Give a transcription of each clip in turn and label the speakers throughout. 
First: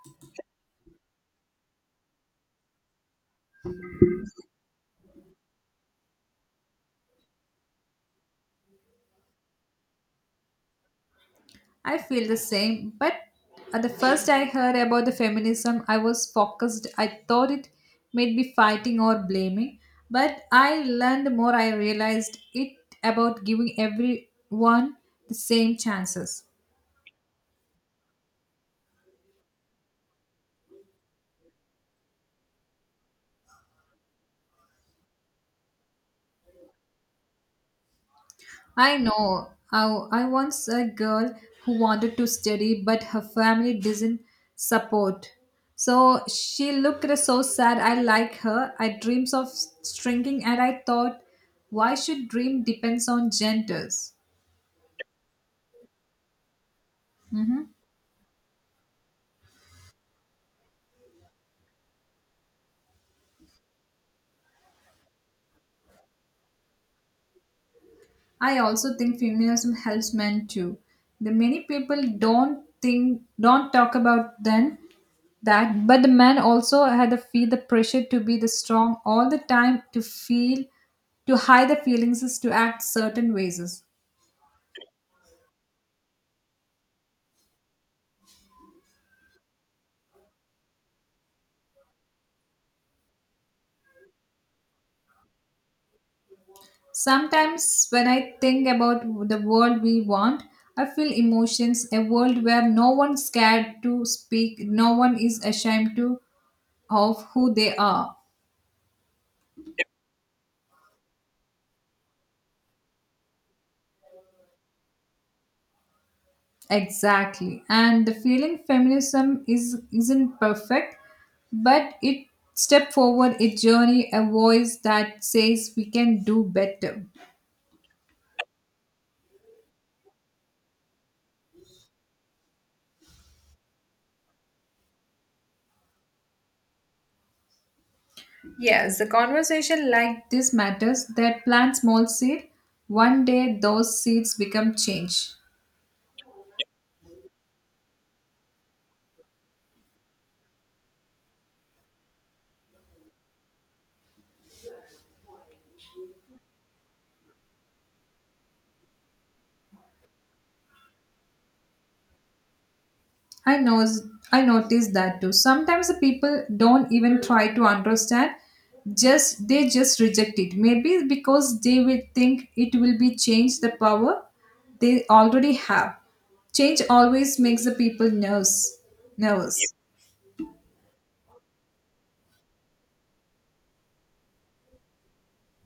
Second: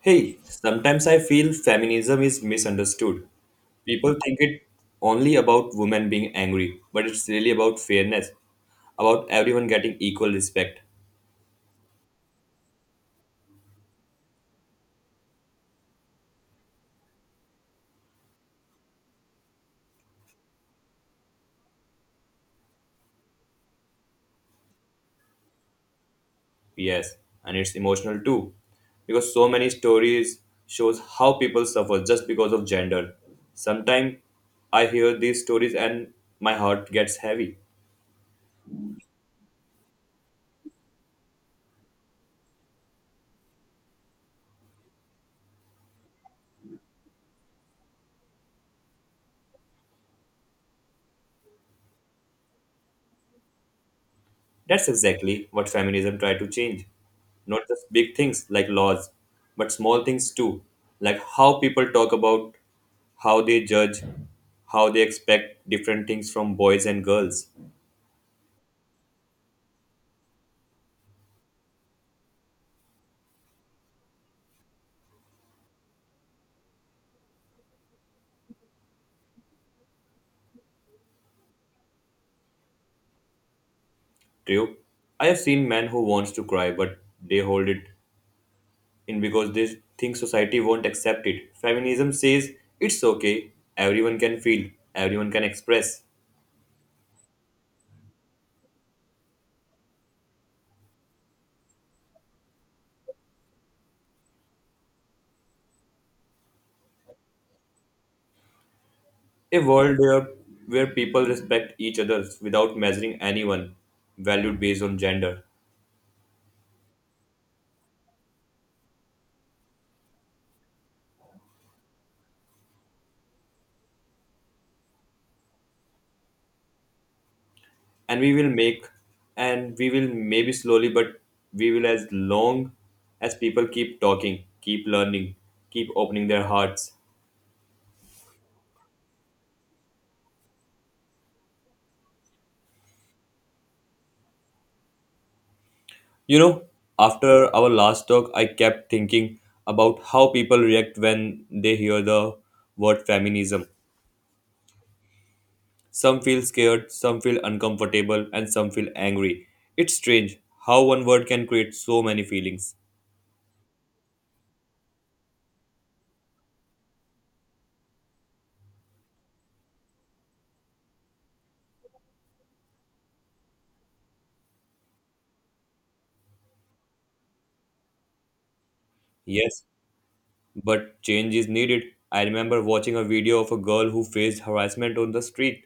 Speaker 1: Hey, sometimes I feel feminism is misunderstood. People think it only about women being angry, but it's really about fairness, about everyone getting equal respect.
Speaker 2: I feel the same, but at the first I heard about the feminism, I was focused. I thought it might be fighting or blaming, but I learned more. I realized it about giving everyone the same chances.
Speaker 1: Yes, and it's emotional too, because so many stories shows how people suffer just because of gender. Sometimes I hear these stories and my heart gets heavy.
Speaker 2: I know. I once a girl who wanted to study, but her family does not support. So she looked so sad. I like her. I dreams of shrinking, and I thought, why should dream depends on genders?
Speaker 1: That's exactly what feminism tried to change. Not just big things like laws, but small things too, like how people talk about, how they judge, how they expect different things from boys and girls.
Speaker 2: I also think feminism helps men too. The many people don't talk about then that but the men also had to feel the pressure to be the strong all the time to hide the feelings is to act certain ways.
Speaker 1: True. I have seen men who wants to cry but they hold it in because they think society won't accept it. Feminism says it's okay, everyone can feel, everyone can express.
Speaker 2: Sometimes when I think about the world we want, I feel emotions, a world where no one's scared to speak, no one is ashamed to of who they are.
Speaker 1: A world where people respect each other without measuring anyone valued based on gender.
Speaker 2: Exactly. And the feeling feminism is isn't perfect, but it step forward a journey, a voice that says we can do better.
Speaker 1: And we will make, and we will maybe slowly, but we will as long as people keep talking, keep learning, keep opening their hearts.
Speaker 2: Yes, a conversation like this matters that plant small seed. One day those seeds become change.
Speaker 1: You know, after our last talk, I kept thinking about how people react when they hear the word feminism. Some feel scared, some feel uncomfortable, and some feel angry. It's strange how one word can create so many feelings.
Speaker 2: I knows I noticed that too. Sometimes the people don't even try to understand. Just reject it. Maybe because they will think it will be change the power they already have. Change always makes the people nervous. Nervous.
Speaker 1: Yes, but change is needed. I remember watching a video of a girl who faced harassment on the street.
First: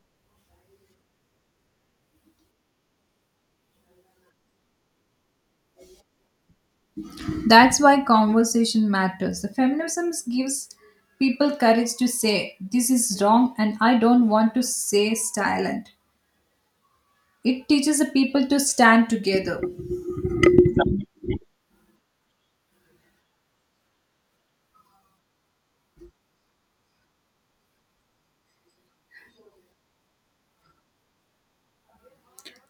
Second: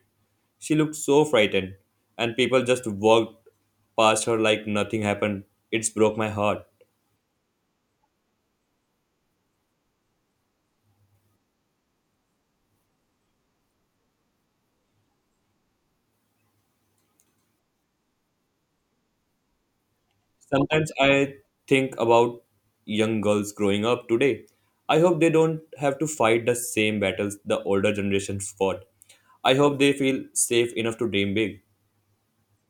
Speaker 1: She looked so frightened, and people just walked past her like nothing happened. It's broke my heart.
Speaker 2: That's why conversation matters. The feminism gives people courage to say this is wrong and I don't want to say silent. It teaches the people to stand together.
Speaker 1: Sometimes I think about young girls growing up today. I hope they don't have to fight the same battles the older generations fought. I hope they feel safe enough to dream big.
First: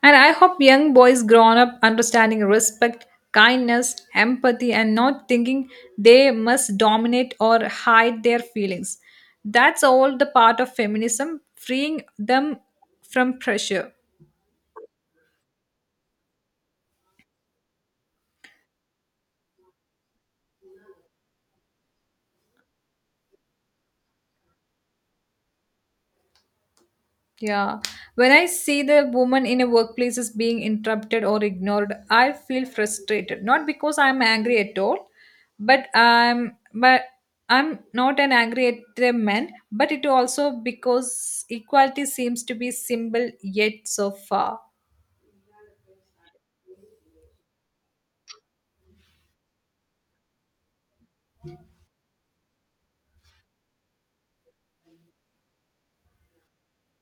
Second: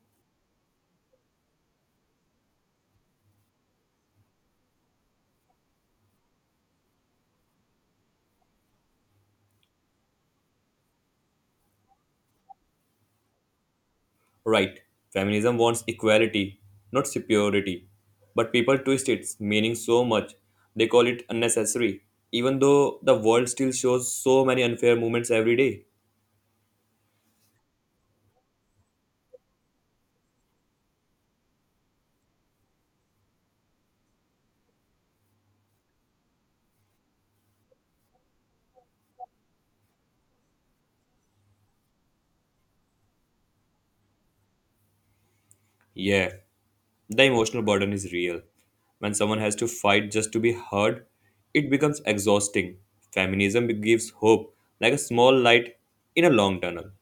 Speaker 2: And I hope young boys grow up understanding respect, kindness, empathy, and not thinking they must dominate or hide their feelings. That's all the part of feminism, freeing them from pressure.
Speaker 1: Right, feminism wants equality, not superiority. But people twist its meaning so much, they call it unnecessary, even though the world still shows so many unfair movements every day.
Speaker 2: Yeah. When I see the woman in a workplace is being interrupted or ignored, I feel frustrated. Not because I'm angry at all, but I'm not an angry at the men, but it also because equality seems to be simple yet so far.
Speaker 1: Yeah. The emotional burden is real. When someone has to fight just to be heard, it becomes exhausting. Feminism gives hope, like a small light in a long tunnel.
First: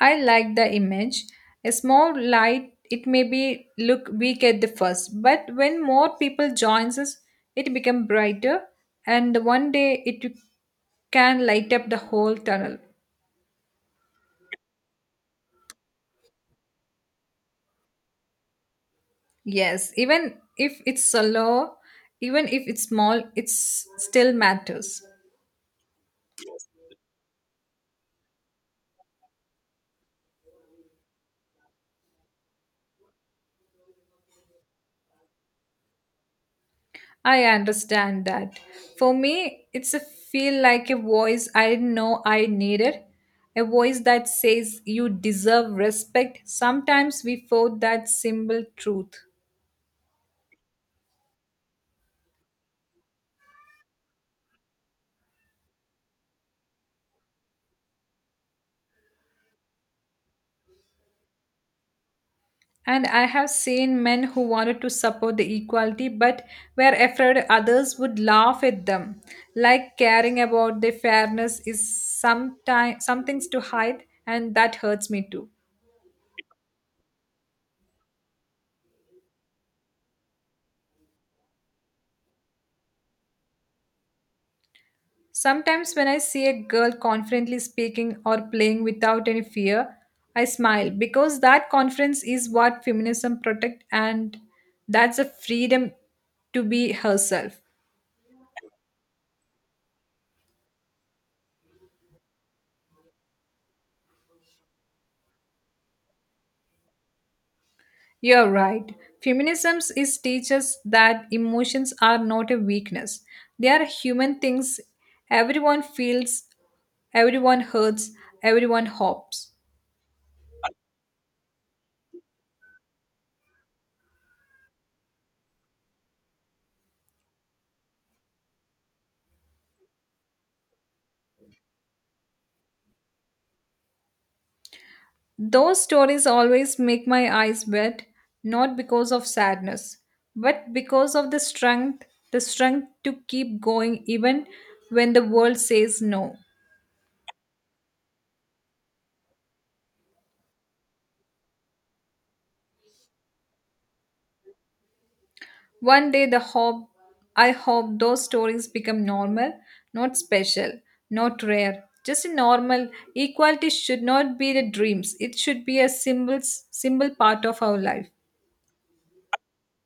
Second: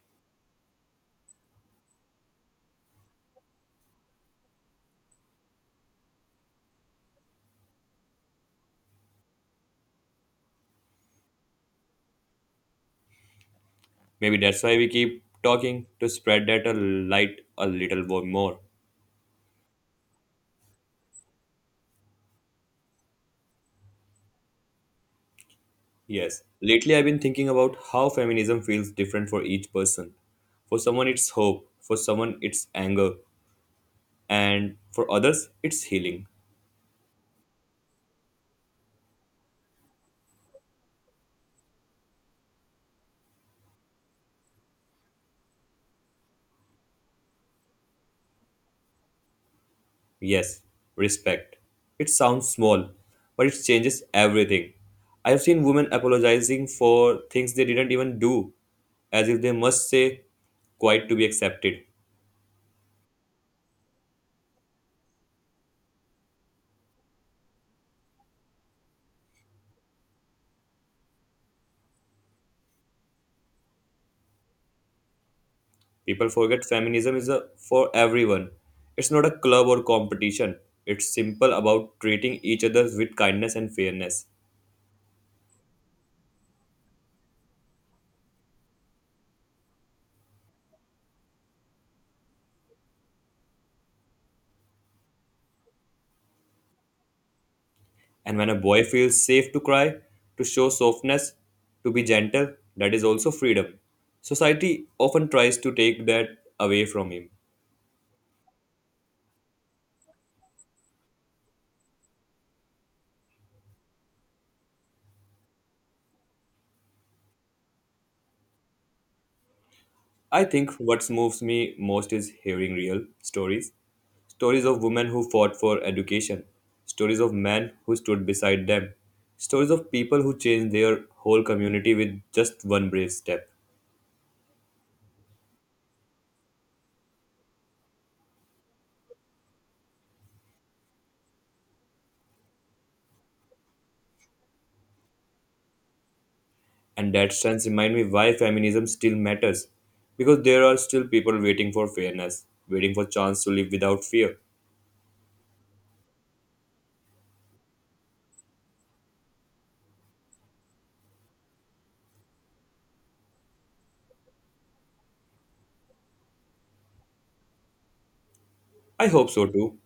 Speaker 2: I like the image. A small light, it may be look weak at the first, but when more people joins us, it become brighter, and one day it can light up the whole tunnel.
Speaker 1: Maybe that's why we keep talking to spread that a light a little more.
Speaker 2: Yes, even if it's slow, even if it's small, it's still matters.
Speaker 1: Yes. Lately, I've been thinking about how feminism feels different for each person. For someone, it's hope. For someone, it's anger. And for others, it's healing.
Speaker 2: I understand that. For me, it's a feel like a voice I didn't know I needed. A voice that says you deserve respect. Sometimes we fought that simple truth.
Speaker 1: Yes, respect. It sounds small, but it changes everything. I've seen women apologizing for things they didn't even do, as if they must say quite to be accepted.
Speaker 2: And I have seen men who wanted to support the equality but were afraid others would laugh at them. Like caring about the fairness is sometime, some things to hide, and that hurts me too.
Speaker 1: People forget feminism is a, for everyone. It's not a club or competition. It's simple about treating each other with kindness and fairness.
Speaker 2: Sometimes, when I see a girl confidently speaking or playing without any fear, I smile because that confidence is what feminism protects and that's a freedom to be herself.
Speaker 1: And when a boy feels safe to cry, to show softness, to be gentle, that is also freedom. Society often tries to take that away from him.
Speaker 2: You're right. Feminism is teaches that emotions are not a weakness. They are human things. Everyone feels, everyone hurts, everyone hopes.
Speaker 1: I think what moves me most is hearing real stories. Stories of women who fought for education, stories of men who stood beside them, stories of people who changed their whole community with just one brave step.
Speaker 2: Those stories always make my eyes wet, not because of sadness, but because of the strength to keep going even when the world says no.
Speaker 1: And that stance remind me why feminism still matters. Because there are still people waiting for fairness, waiting for chance to live without fear.
Speaker 2: One day the hope I hope those stories become normal, not special, not rare. Just normal. Equality should not be the dreams. It should be a symbol—symbol part of our life.
Speaker 1: I hope so too.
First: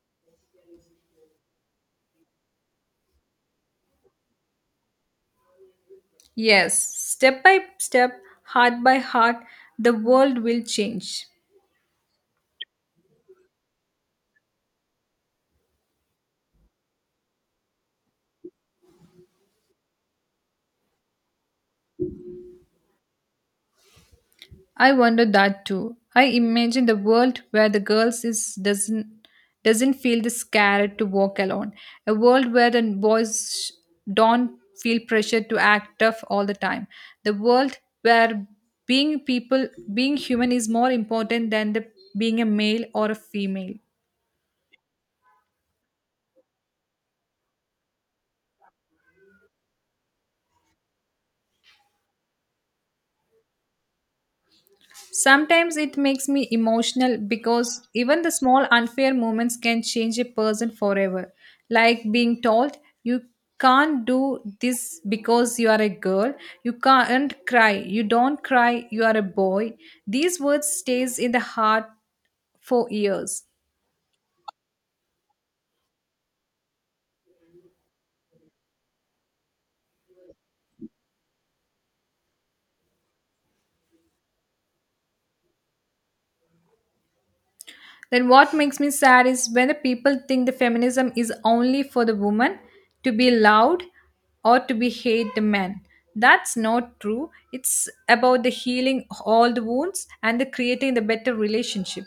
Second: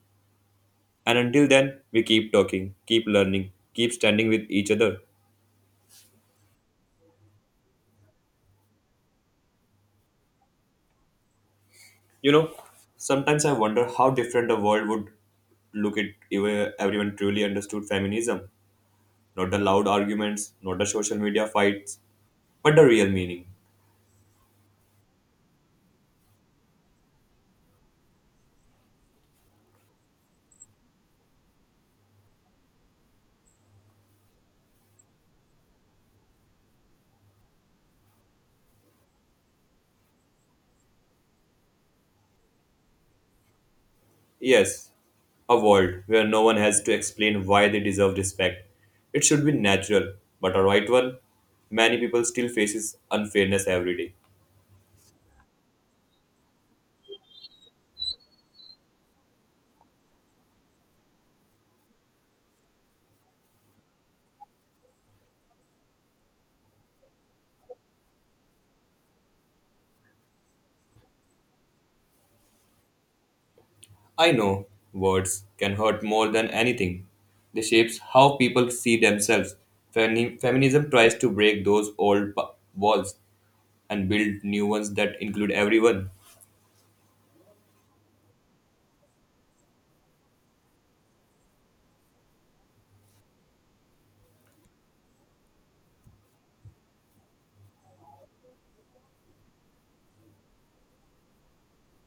Speaker 1: And until then, we keep talking, keep learning, keep standing with each other.
Speaker 2: Yes, step by step, heart by heart, the world will change.
Speaker 1: You know, sometimes I wonder how different the world would look at if everyone truly understood feminism. Not the loud arguments, not the social media fights, but the real meaning.
Speaker 2: I wonder that too. I imagine the world where the girls is doesn't feel the scared to walk alone. A world where the boys don't feel pressure to act tough all the time. The world where being people being human is more important than the being a male or a female.
Speaker 1: Yes, a world where no one has to explain why they deserve respect. It should be natural, but a right one, many people still faces unfairness every day.
Speaker 2: Sometimes it makes me emotional because even the small unfair moments can change a person forever. Like being told you can't do this because you are a girl, you don't cry, you are a boy. These words stays in the heart for years.
Speaker 1: I know words can hurt more than anything. They shapes how people see themselves. Feminism tries to break those old walls and build new ones that include everyone.
Speaker 2: Then what makes me sad is when the people think the feminism is only for the woman to be loud or to be hate the men. That's not true. It's about the healing all the wounds and the creating the better relationship.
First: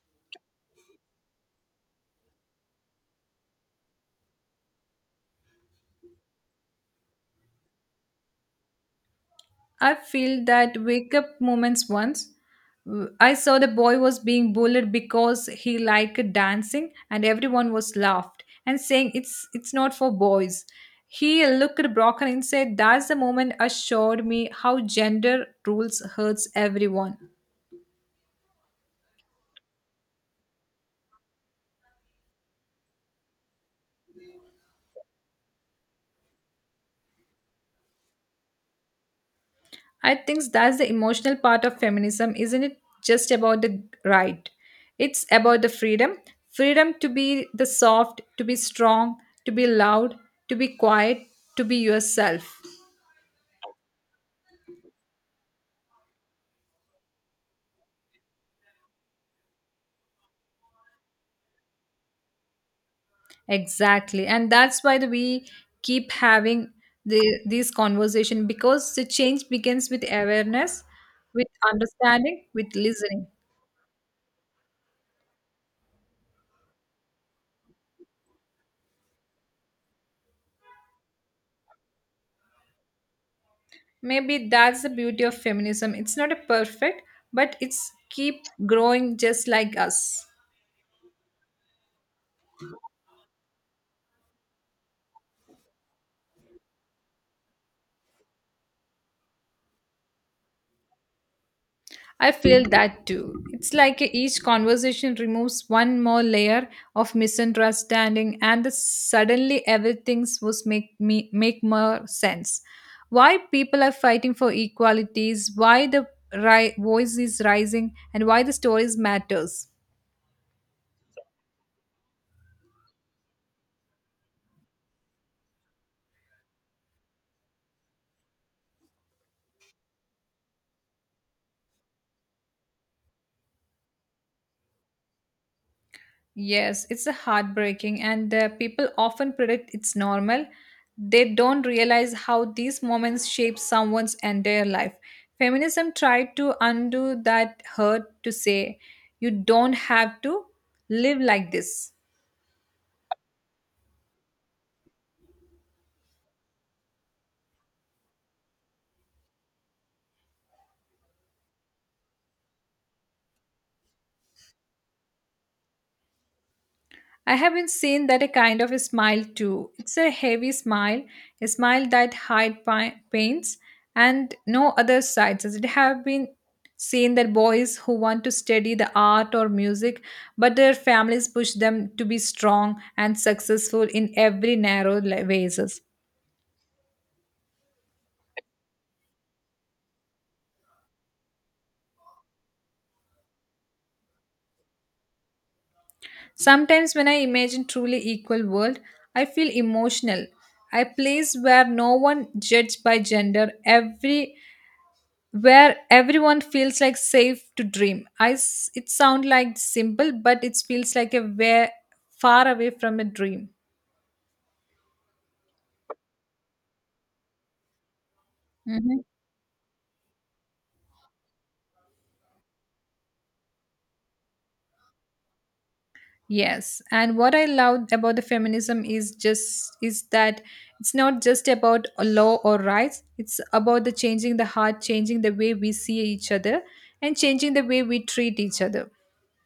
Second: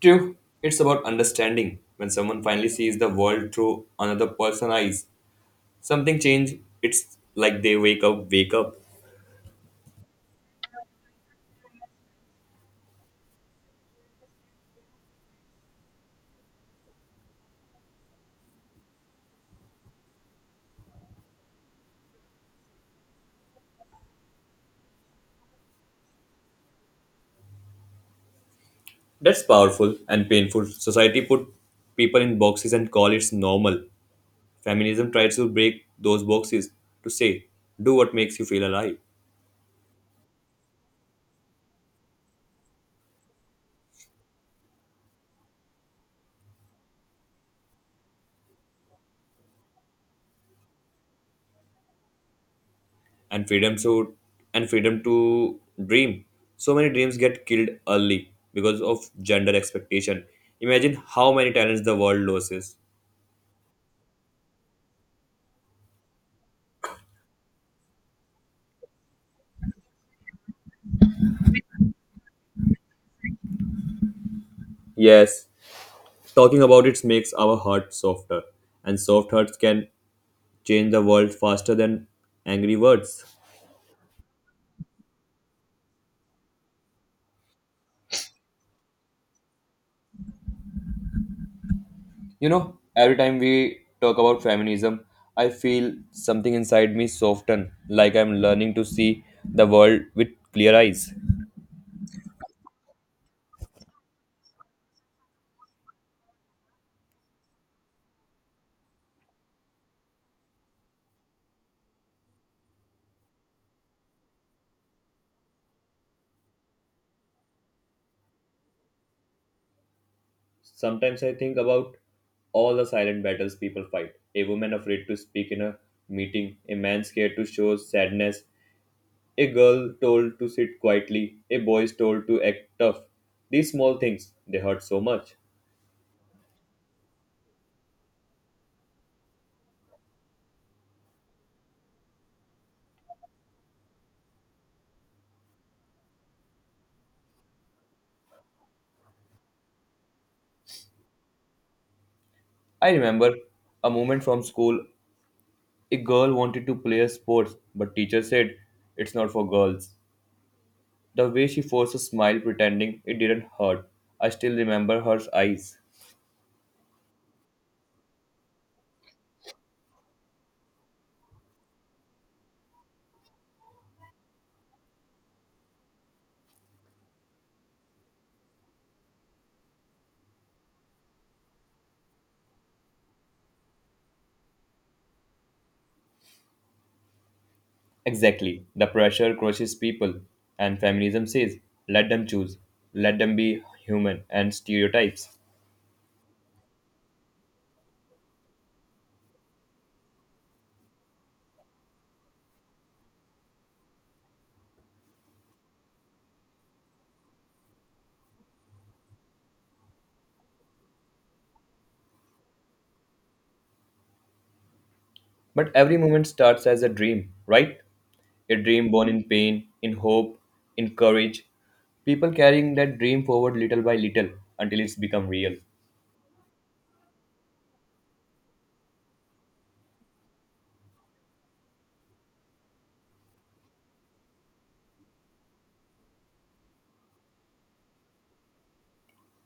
Speaker 1: True, it's about understanding. When someone finally sees the world through another person's eyes, something change. It's like they wake up, wake up.
Speaker 2: I feel that wake up moments once. I saw the boy was being bullied because he liked dancing and everyone was laughed and saying it's not for boys. He looked broken and said that's the moment assured me how gender rules hurts everyone.
Speaker 1: That's powerful and painful. Society put people in boxes and call it normal. Feminism tries to break those boxes to say, do what makes you feel alive.
Speaker 2: I think that's the emotional part of feminism, isn't it? Just about the right. It's about the freedom to be the soft, to be strong, to be loud, to be quiet, to be yourself.
Speaker 1: and freedom so and freedom to dream, so many dreams get killed early because of gender expectation. Imagine how many talents the world loses.
Speaker 2: Exactly. And that's why we keep having these conversation because the change begins with awareness, with understanding, with listening.
Speaker 1: Yes, talking about it makes our heart softer, and soft hearts can change the world faster than angry words.
Speaker 2: Maybe that's the beauty of feminism. It's not a perfect, but it's keep growing just like us.
Speaker 1: You know, every time we talk about feminism, I feel something inside me soften, like I'm learning to see the world with clear eyes.
Speaker 2: I feel that too. It's like each conversation removes one more layer of misunderstanding, and the suddenly everything was make me make more sense. Why people are fighting for equalities? Why the voice is rising? And why the stories matters?
Speaker 1: Sometimes I think about all the silent battles people fight. A woman afraid to speak in a meeting, a man scared to show sadness, a girl told to sit quietly, a boy is told to act tough. These small things, they hurt so much.
Speaker 2: Yes, it's a heartbreaking, and people often predict it's normal. They don't realize how these moments shape someone's entire life. Feminism tried to undo that hurt to say, you don't have to live like this.
Speaker 1: I remember a moment from school. A girl wanted to play a sports, but teacher said it's not for girls. The way she forced a smile pretending it didn't hurt. I still remember her eyes.
Speaker 2: I have been seen that a kind of a smile too. It's a heavy smile, a smile that hide pains and no other sides. As it have been seen that boys who want to study the art or music, but their families push them to be strong and successful in every narrow ways.
Speaker 1: Exactly. The pressure crushes people, and feminism says, let them choose, let them be human and stereotypes.
Speaker 2: Sometimes when I imagine truly equal world, I feel emotional. A place where no one judged by gender, every where everyone feels like safe to dream. It sounds like simple, but it feels like a way far away from a dream.
Speaker 1: But every moment starts as a dream, right? A dream
Speaker 2: Mhm.
Speaker 1: born in pain, in hope, in courage. People carrying that dream forward little by little until it's become real.
Speaker 2: Yes, and what I love about the feminism is that it's not just about a law or rights. It's about the changing the heart, changing the way we see each other, and changing the way we treat each other.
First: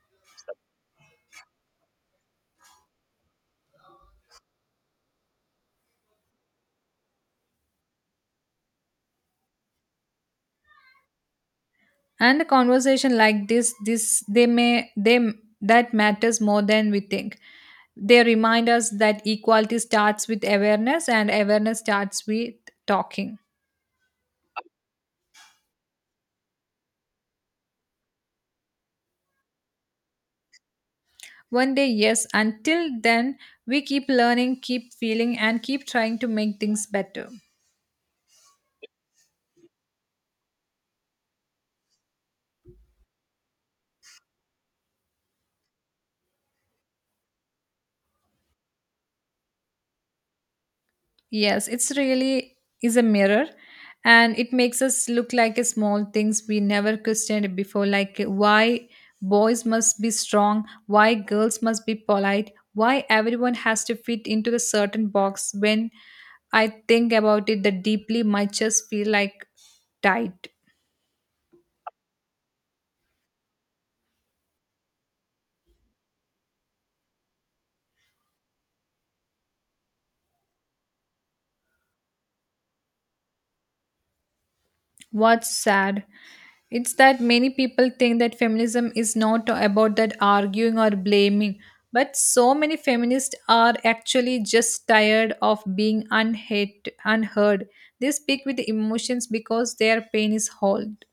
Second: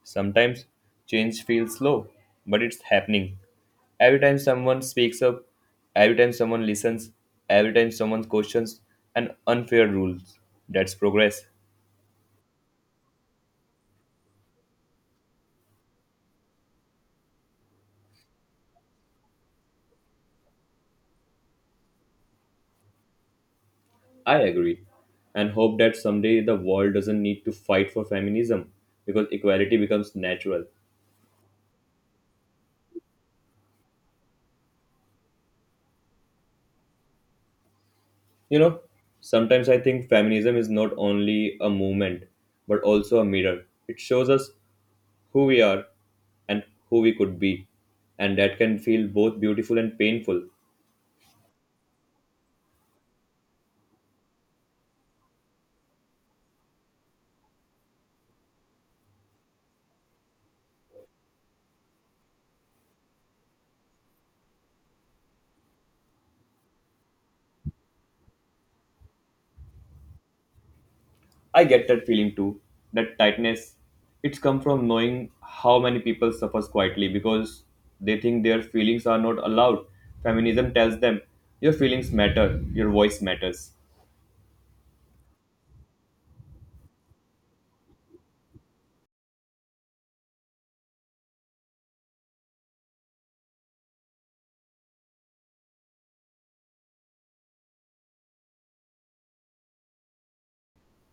Speaker 1: Sometimes change feels slow, but it's happening. Every time someone speaks up, every time someone listens, every time someone questions an unfair rules, that's progress.
Speaker 2: And a conversation like this, they may they that matters more than we think. They remind us that equality starts with awareness and awareness starts with talking.
Speaker 1: I agree and hope that someday the world doesn't need to fight for feminism because equality becomes natural.
Speaker 2: One day, yes, until then we keep learning, keep feeling, and keep trying to make things better.
Speaker 1: You know, sometimes I think feminism is not only a movement but also a mirror. It shows us who we are and who we could be, and that can feel both beautiful and painful.
Speaker 2: Yes, it's really is a mirror and it makes us look like a small things we never questioned before, like why boys must be strong, why girls must be polite, why everyone has to fit into the certain box. When I think about it that deeply my chest feel like tight.
Speaker 1: I get that feeling too. That tightness, it's come from knowing how many people suffer quietly because they think their feelings are not allowed. Feminism tells them your feelings matter, your voice matters.
Speaker 2: What's sad it's that many people think that feminism is not about that arguing or blaming, but so many feminists are actually just tired of being unhate, unheard. They speak with emotions because their pain is held.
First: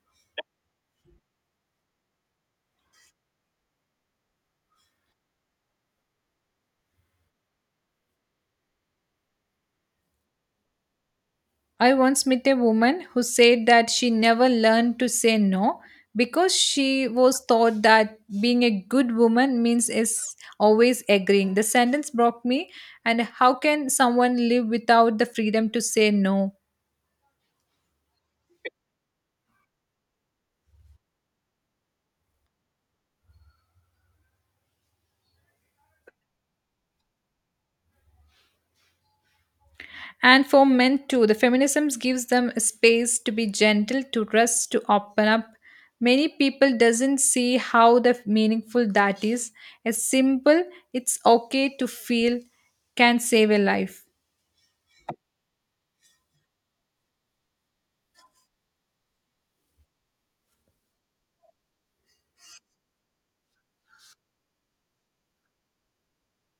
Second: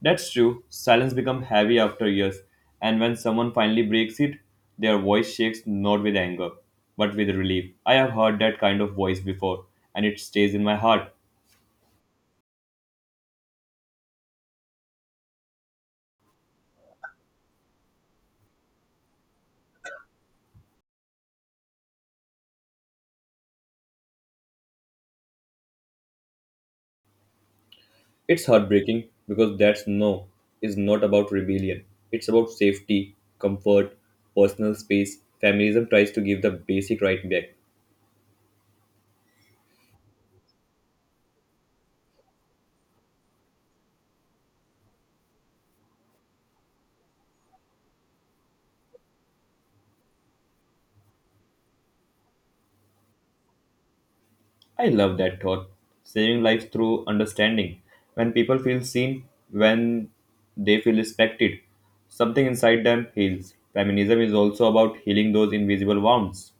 Speaker 1: That's true. Silence becomes heavy after years, and when someone finally breaks it, their voice shakes not with anger, but with relief. I have heard that kind of voice before, and it stays in my heart.
Speaker 2: I once met a woman who said that she never learned to say no because she was taught that being a good woman means is always agreeing. The sentence broke me and how can someone live without the freedom to say no?
Speaker 1: It's heartbreaking because that's no is not about rebellion. It's about safety, comfort, personal space. Feminism tries to give the basic right back.
Speaker 2: And for men too, the feminism gives them a space to be gentle, to rest, to open up. Many people doesn't see how the meaningful that is. A simple, it's okay to feel, can save a life.
Speaker 1: I love that thought. Saving lives through understanding. When people feel seen, when they feel respected, something inside them heals. Feminism is also about healing those invisible wounds.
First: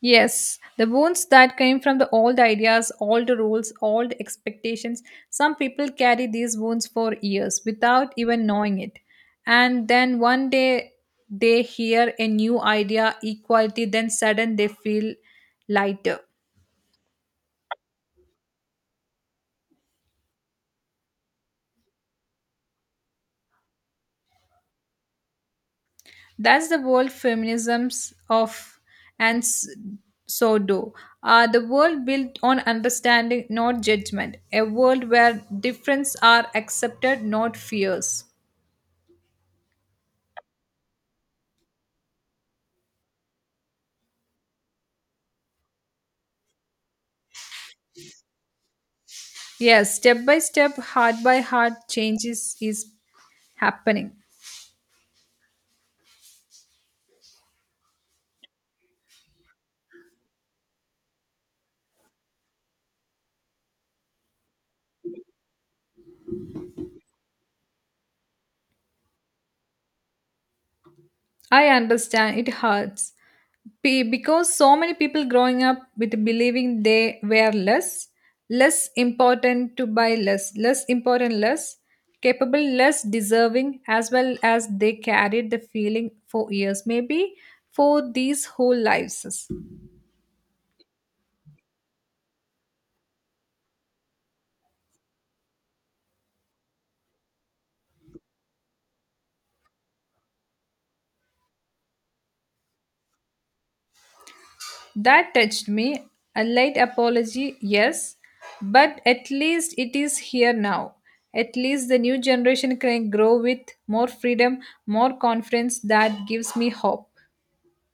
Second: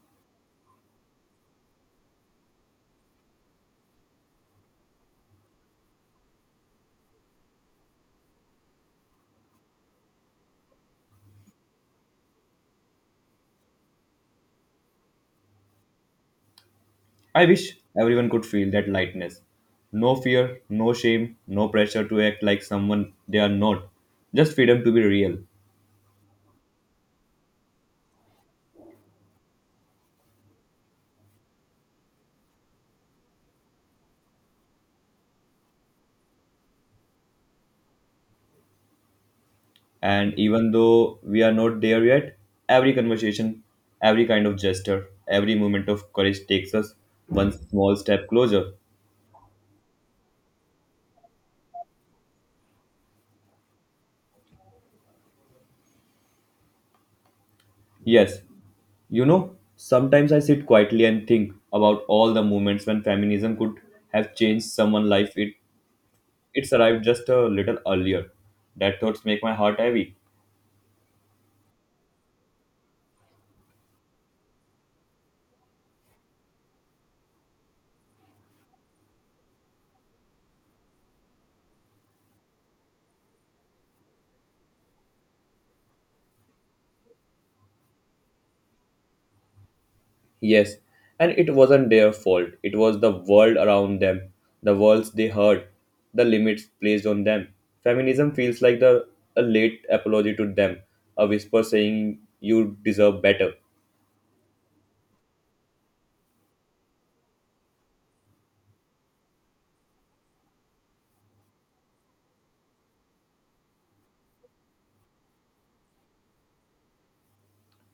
Speaker 2: Yes, the wounds that came from the old ideas, old rules, old expectations. Some people carry these wounds for years without even knowing it. And then one day they hear a new idea, equality, then sudden they feel lighter.
Speaker 1: I wish everyone could feel that lightness. No fear, no shame, no pressure to act like someone they are not. Just freedom to be real.
Speaker 2: That's the world feminisms of and s- so do. The world built on understanding, not judgment. A world where differences are accepted, not fears.
Speaker 1: And even though we are not there yet, every conversation, every kind of gesture, every moment of courage takes us one small step closer.
Speaker 2: Yes, step by step, heart by heart, changes is happening.
Speaker 1: Yes. You know, sometimes I sit quietly and think about all the moments when feminism could have changed someone's life, it's arrived just a little earlier. That thoughts make my heart heavy.
Speaker 2: I understand it hurts. Because so many people growing up with believing they were less, less important to buy less, less important, less capable, less deserving, as well as they carried the feeling for years, maybe for these whole lives.
Speaker 1: Yes, and it wasn't their fault. It was the world around them, the worlds they heard, the limits placed on them. Feminism feels like the a late apology to them, a whisper saying you deserve better.
Speaker 2: That touched me. A late apology, yes, but at least it is here now. At least the new generation can grow with more freedom, more confidence. That gives me hope.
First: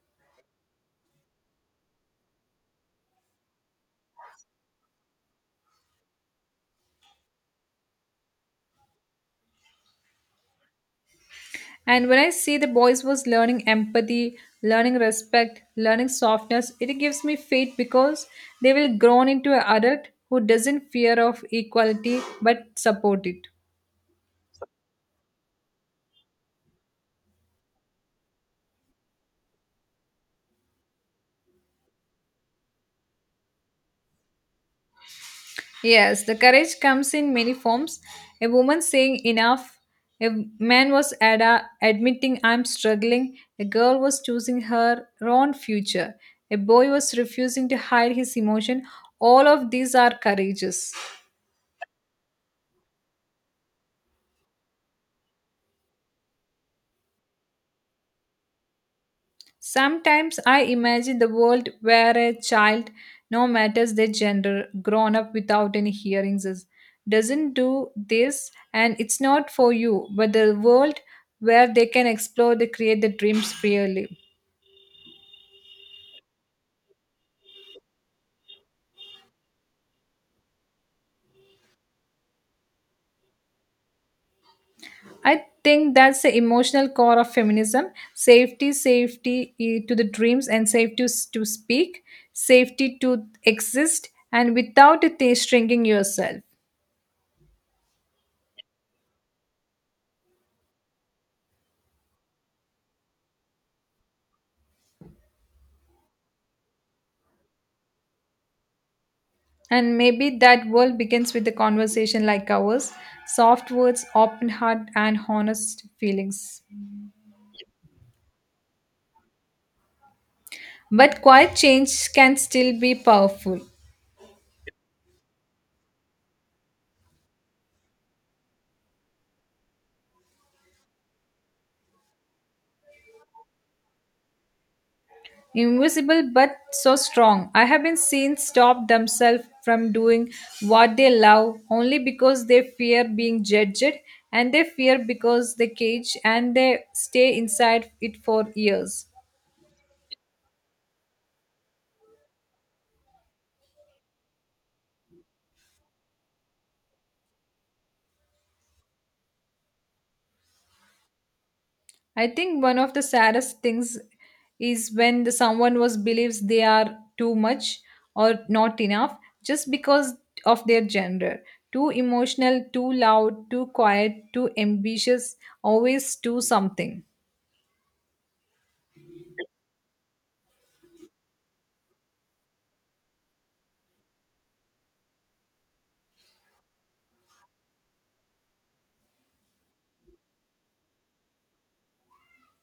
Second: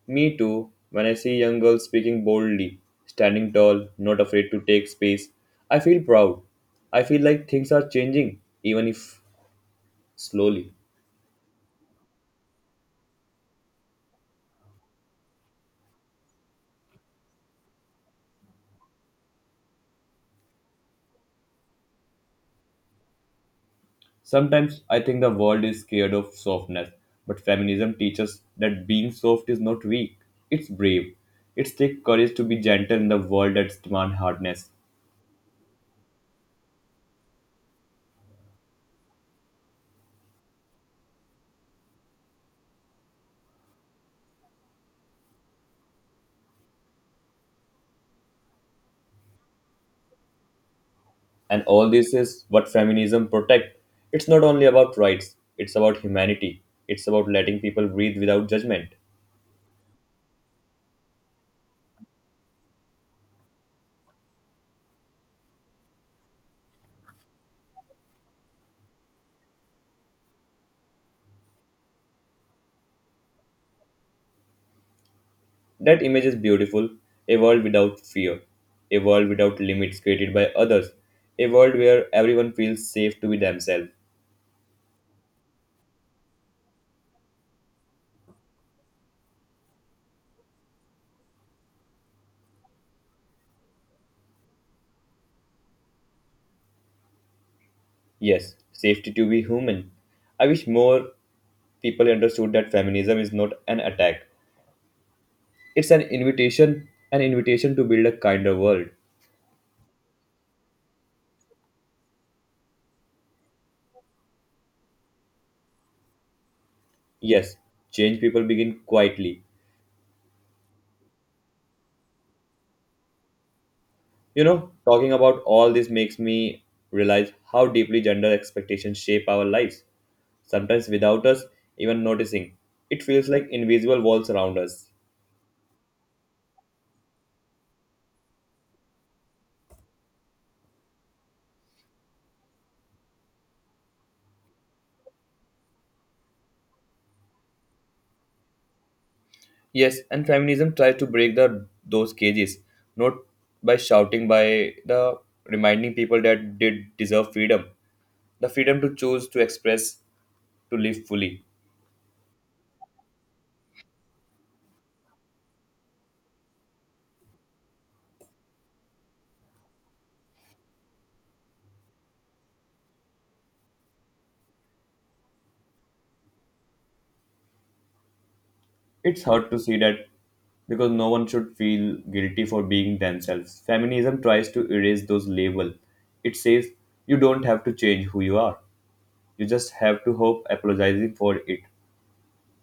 Speaker 1: Me too, when I see young girls speaking boldly, standing tall, not afraid to take space, I feel proud. I feel like things are changing, even if slowly.
Speaker 2: And when I see the boys was learning empathy, learning respect, learning softness, it gives me faith because they will grown into an adult who doesn't fear of equality but support it.
Speaker 1: Sometimes I think the world is scared of softness, but feminism teaches that being soft is not weak, it's brave. It takes courage to be gentle in the world that demands hardness.
Speaker 2: Yes, the courage comes in many forms. A woman saying enough, a admitting I'm struggling, a girl was choosing her own future, a boy was refusing to hide his emotion. All of these are courageous.
Speaker 1: And all this is what feminism protects. It's not only about rights, it's about humanity. It's about letting people breathe without judgment.
Speaker 2: Sometimes I imagine the world where a child, no matter their gender, grown up without any hearings, is, doesn't do this and it's not for you, but the world where they can explore, they create the dreams freely.
Speaker 1: That image is beautiful, a world without fear, a world without limits created by others, a world where everyone feels safe to be themselves.
Speaker 2: I think that's the emotional core of feminism safety, safety to the dreams, and safety to to speak, safety to exist, and without it shrinking yourself.
Speaker 1: Yes, safety to be human. I wish more people understood that feminism is not an attack. It's an invitation to build a kinder world.
Speaker 2: And maybe that world begins with a conversation like ours soft words, open heart, and honest feelings.
Speaker 1: Yes, change people begin quietly.
Speaker 2: But quiet change can still be powerful.
Speaker 1: You know, talking about all this makes me realize how deeply gender expectations shape our lives, sometimes without us even noticing. It feels like invisible walls around us.
Speaker 2: Invisible but so strong. I have been seen stop themselves from doing what they love only because they fear being judged, and they fear because they cage and they stay inside it for years.
Speaker 1: Yes, and feminism tries to break the those cages, not by shouting, by the reminding people that they deserve freedom, the freedom to choose, to express, to live fully.
Speaker 2: I think one of the saddest things is when the someone was believes they are too much or not enough just because of their gender. Too emotional, too loud, too quiet, too ambitious, always do something.
Speaker 1: It's hard to see that because no one should feel guilty for being themselves. Feminism tries to erase those labels. It says you don't have to change who you are. You just have to hope apologizing for it.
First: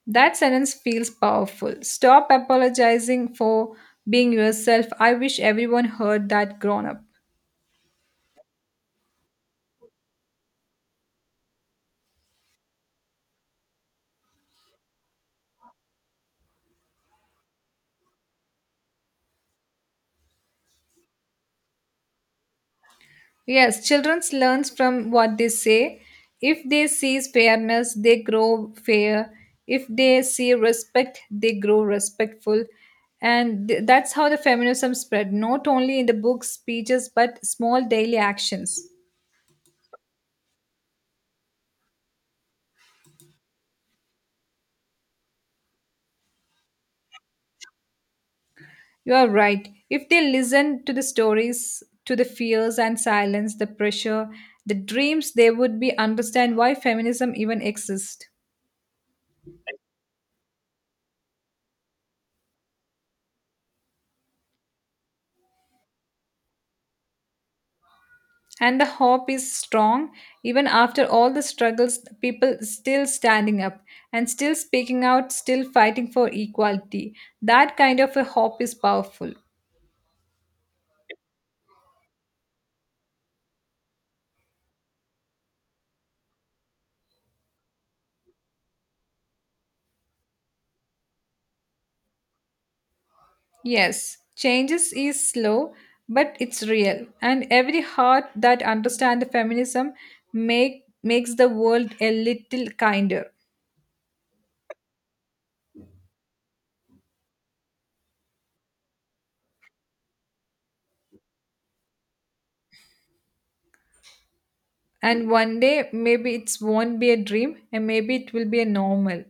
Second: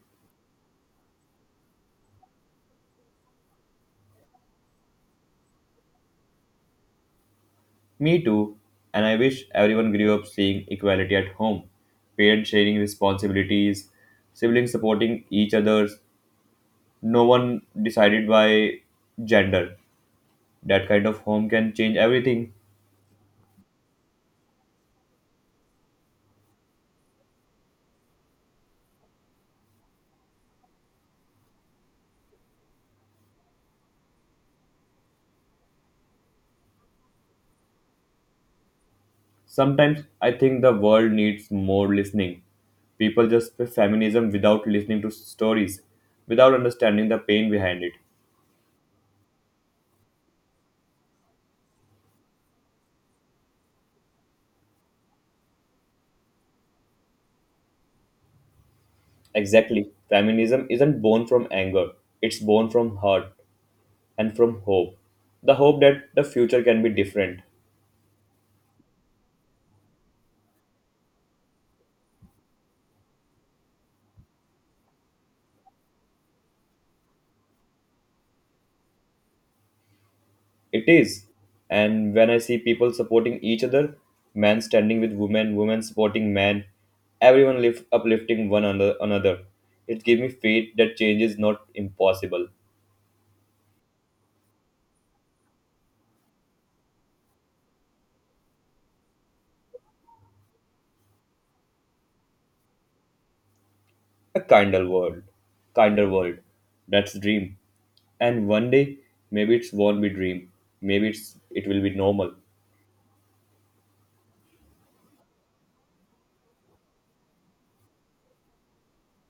Speaker 2: That sentence feels powerful. Stop apologizing for being yourself. I wish everyone heard that grown up.
Speaker 1: Me too, and I wish everyone grew up seeing equality at home. Parents sharing responsibilities, siblings supporting each other, no one decided by gender. That kind of home can change everything.
Speaker 2: Yes, children learns from what they say. If they see fairness, they grow fair. If they see respect, they grow respectful. And that's how the feminism spread, not only in the books, speeches, but small daily actions.
Speaker 1: Sometimes I think the world needs more listening. People just prefer feminism without listening to stories, without understanding the pain behind it.
Speaker 2: You are right. If they listen to the stories, to the fears and silence, the pressure, the dreams, they would be understand why feminism even exists.
Speaker 1: Exactly. Feminism isn't born from anger, it's born from hurt and from hope. The hope that the future can be different.
Speaker 2: And the hope is strong, even after all the struggles people still standing up and still speaking out, still fighting for equality. That kind of a hope is powerful.
Speaker 1: It is. And when I see people supporting each other, men standing with women, women supporting men, everyone uplifting one another, it gives me faith that change is not impossible.
Speaker 2: Yes, changes is slow, but it's real, and every heart that understands feminism makes the world a little kinder.
Speaker 1: A kinder world. Kinder world. That's dream. And one day, maybe it won't be dream. It will be normal.
Speaker 2: And one day maybe it won't be a dream, and maybe it will be a normal.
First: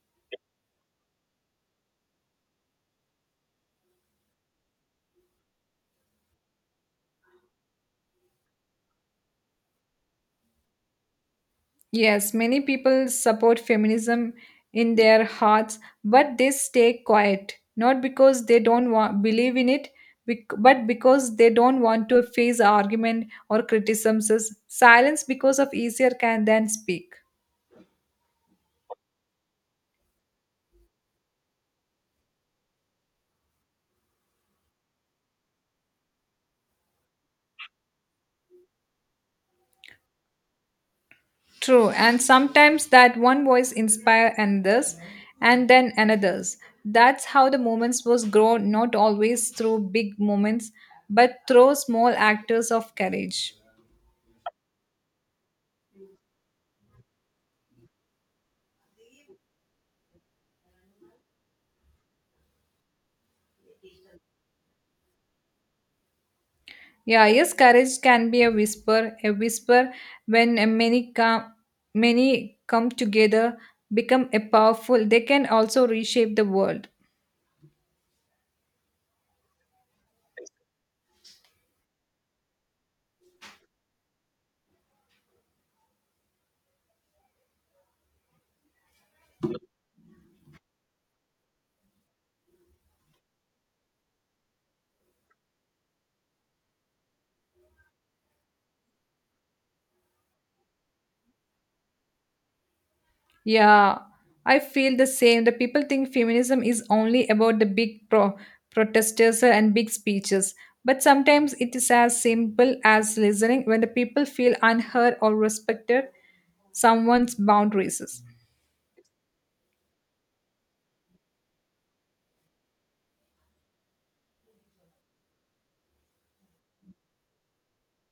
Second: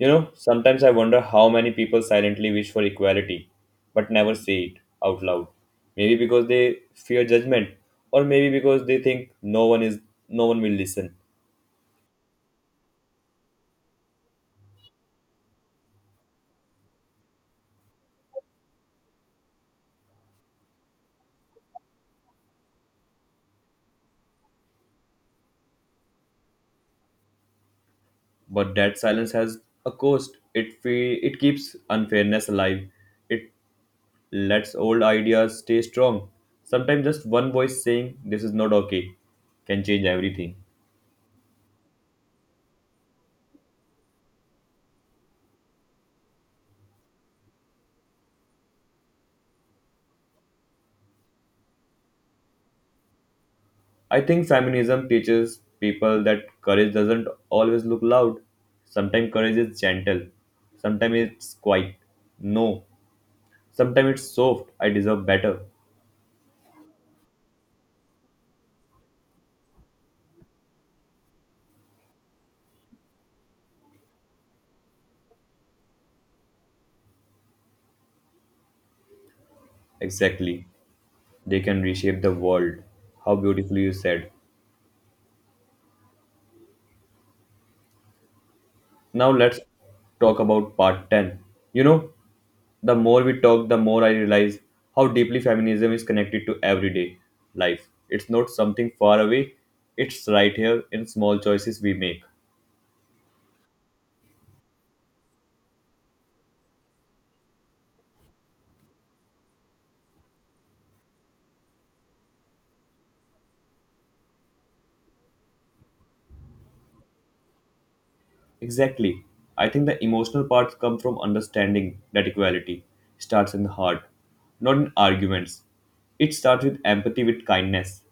Speaker 1: You know, sometimes I wonder how many people silently wish for equality but never say it out loud. Maybe because they fear judgment or maybe because they think no one will listen.
Speaker 2: Yes, many people support feminism in their hearts, but they stay quiet, not because they don't want, believe in it, but because they don't want to face argument or criticisms. Silence because of easier can than speak.
Speaker 1: But that silence has a cost. It keeps unfairness alive. It lets old ideas stay strong. Sometimes just one voice saying this is not okay can change everything.
Speaker 2: True, and sometimes that one voice inspire another's, and then another's. That's how the movements was grown, not always through big moments, but through small actors of courage.
Speaker 1: I think shamanism teaches people that courage doesn't always look loud. Sometimes courage is gentle, sometimes it's quiet. No, sometimes it's soft. I deserve better.
Speaker 2: Yeah, yes, courage can be a whisper when many come, many come together, become a powerful. They can also reshape the world.
Speaker 1: Exactly. They can reshape the world. How beautifully you said. Now let's talk about part 10. You know, the more we talk, the more I realize how deeply feminism is connected to everyday life. It's not something far away, it's right here in small choices we make.
Speaker 2: Yeah, I feel the same. The people think feminism is only about the big protesters and big speeches, but sometimes it is as simple as listening when the people feel unheard or respected someone's boundaries.
Speaker 1: Exactly. I think the emotional part comes from understanding that equality starts in the heart, not in arguments. It starts with empathy, with kindness.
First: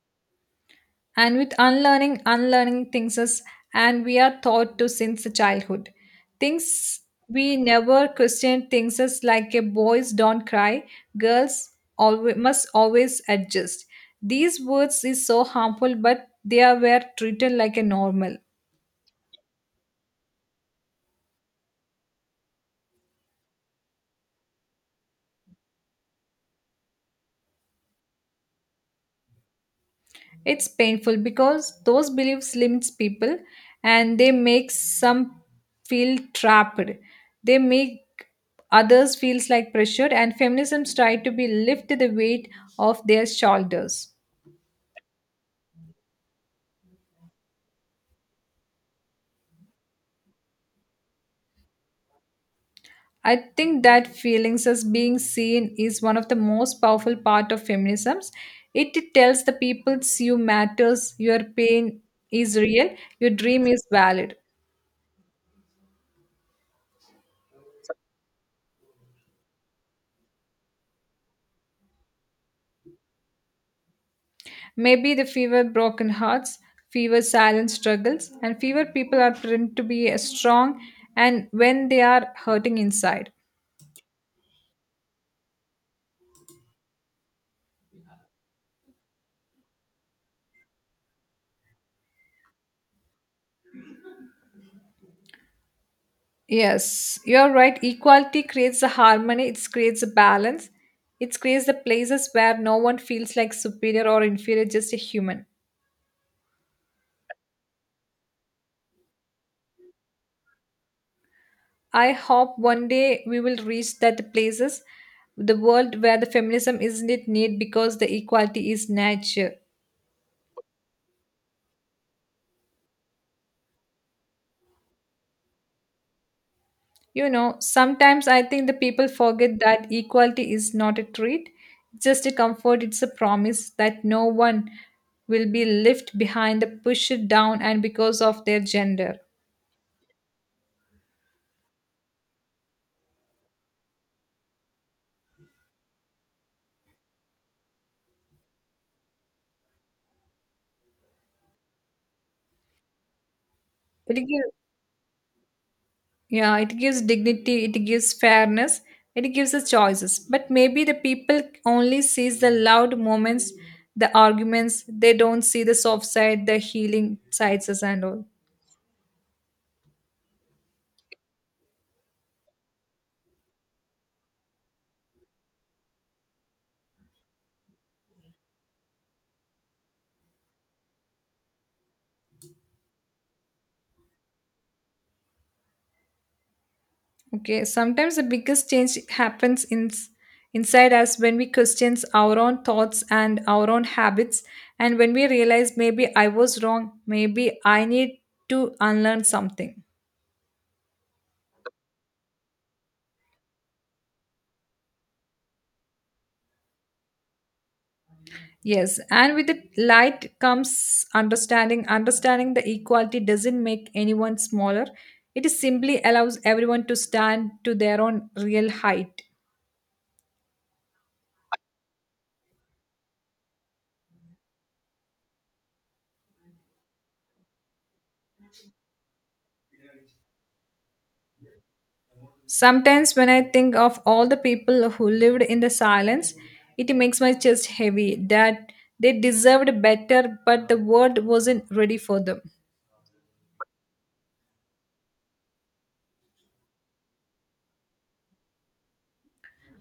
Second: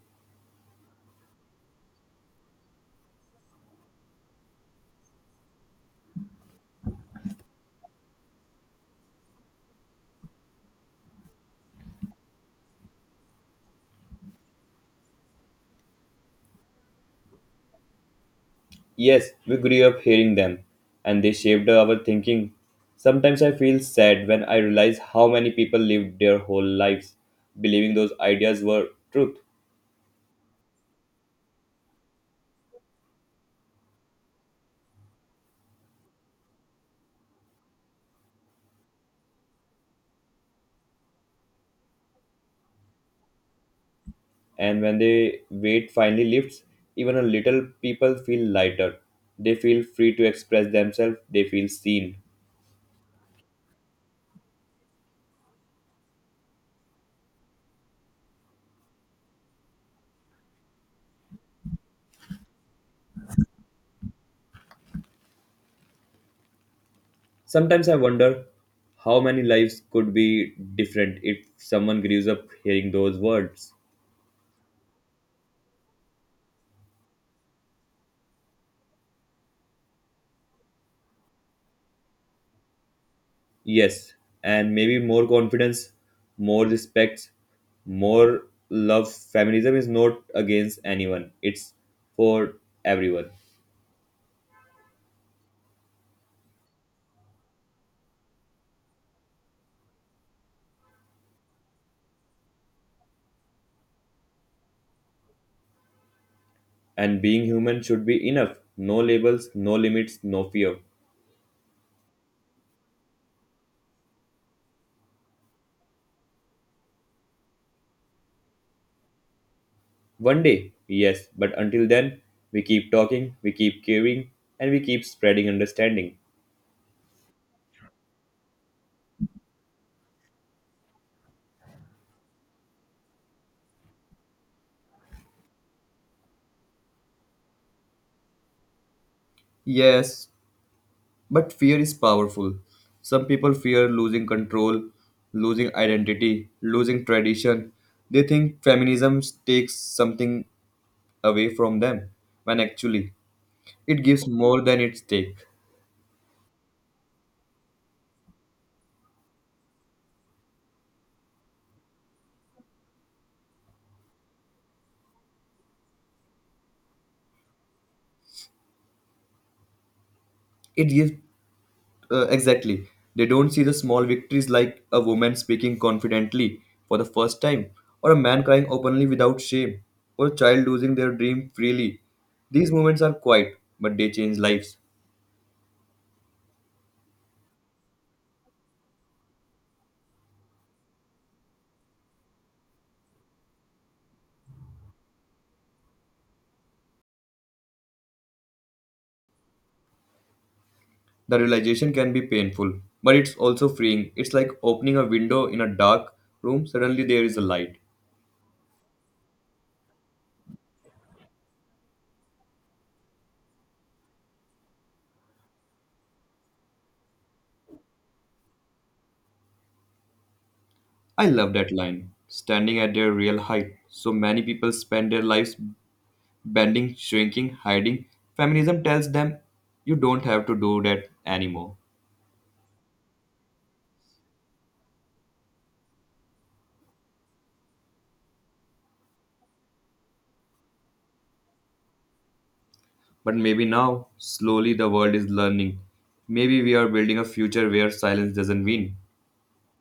Speaker 2: And with unlearning, unlearning things us, and we are taught to since the childhood. Things we never question things us like a boys don't cry, girls always, must always adjust. These words is so harmful, but they are were treated like a normal.
Speaker 1: Yes, we grew up hearing them, and they shaped our thinking. Sometimes I feel sad when I realize how many people lived their whole lives believing those ideas were truth.
Speaker 2: It's painful because those beliefs limits people and they make some feel trapped. They make others feels like pressured, and feminisms try to be lift the weight off their shoulders.
Speaker 1: And when the weight finally lifts, even a little, people feel lighter. They feel free to express themselves, they feel seen.
Speaker 2: I think that feelings as being seen is one of the most powerful part of feminisms. It tells the people you matters, your pain is real, your dream is valid.
Speaker 1: Sometimes I wonder how many lives could be different if someone grows up hearing those words.
Speaker 2: Maybe the fewer broken hearts, fewer silent struggles, and fewer people are prone to be as strong and when they are hurting inside.
Speaker 1: Yes, and maybe more confidence, more respect, more love. Feminism is not against anyone, it's for everyone.
Speaker 2: Yes, you're right. Equality creates a harmony, it creates a balance, it creates the places where no one feels like superior or inferior, just a human.
Speaker 1: And being human should be enough. No labels, no limits, no fear.
Speaker 2: I hope one day we will reach that places, the world where the feminism isn't it need because the equality is nature.
Speaker 1: One day, yes, but until then, we keep talking, we keep caring, and we keep spreading understanding.
Speaker 2: You know, sometimes I think the people forget that equality is not a treat, it's just a comfort, it's a promise that no one will be left behind, the pushed down, and because of their gender.
Speaker 1: Yes, but fear is powerful. Some people fear losing control, losing identity, losing tradition. They think feminism takes something away from them, when actually, it
Speaker 2: It
Speaker 1: gives
Speaker 2: gives,
Speaker 1: more than it takes.
Speaker 2: yeah, it gives dignity, it gives fairness, it gives us choices. But maybe the people only sees the loud moments, the arguments. They don't see the soft side, the healing sides, and all.
Speaker 1: It gives Exactly. They don't see the small victories like a woman speaking confidently for the first time, or a man crying openly without shame, or a child losing their dream freely. These moments are quiet, but they change lives.
Speaker 2: Okay, sometimes the biggest change happens in, inside us when we question our own thoughts and our own habits, and when we realize maybe I was wrong, maybe I need to unlearn something.
Speaker 1: The realization can be painful, but it's also freeing. It's like opening a window in a dark room, suddenly there is a light.
Speaker 2: Yes, and with the light comes understanding. Understanding the equality doesn't make anyone smaller, it is simply allows everyone to stand to their own real height.
Speaker 1: I love that line. Standing at their real height. So many people spend their lives bending, shrinking, hiding. Feminism tells them you don't have to do that anymore.
Speaker 2: Sometimes, when I think of all the people who lived in the silence, it makes my chest heavy that they deserved better, but the world wasn't ready for them.
Speaker 1: But maybe now, slowly, the world is learning. Maybe we are building a future where silence doesn't win.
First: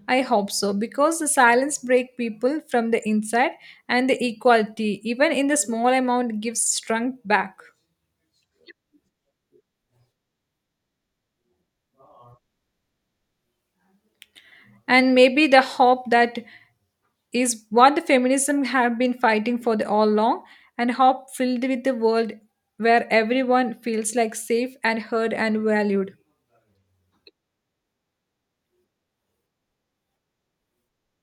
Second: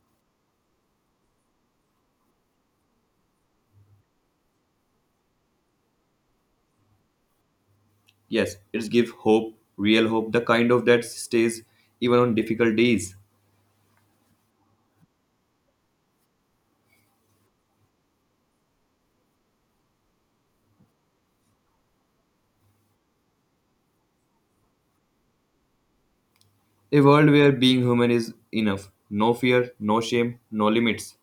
Speaker 2: I hope so, because the silence breaks people from the inside, and the equality, even in the small amount, gives strength back.
Speaker 1: Yes, it gives hope, real hope, the kind of that stays even on difficult days.
Speaker 2: And maybe the hope that is what the feminism have been fighting for the all long, and hope filled with the world where everyone feels like safe and heard and valued.
Speaker 1: A world where being human is enough. No fear, no shame, no limits.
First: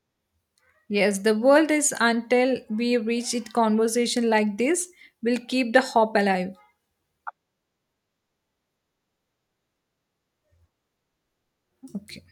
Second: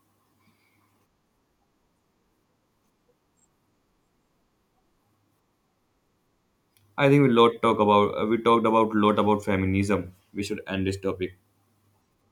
Speaker 2: Yes, the world is until we reach it conversation like this, will keep the hope alive.
Speaker 1: I think we talked about lot about feminism. We should end this topic.
Speaker 2: Okay.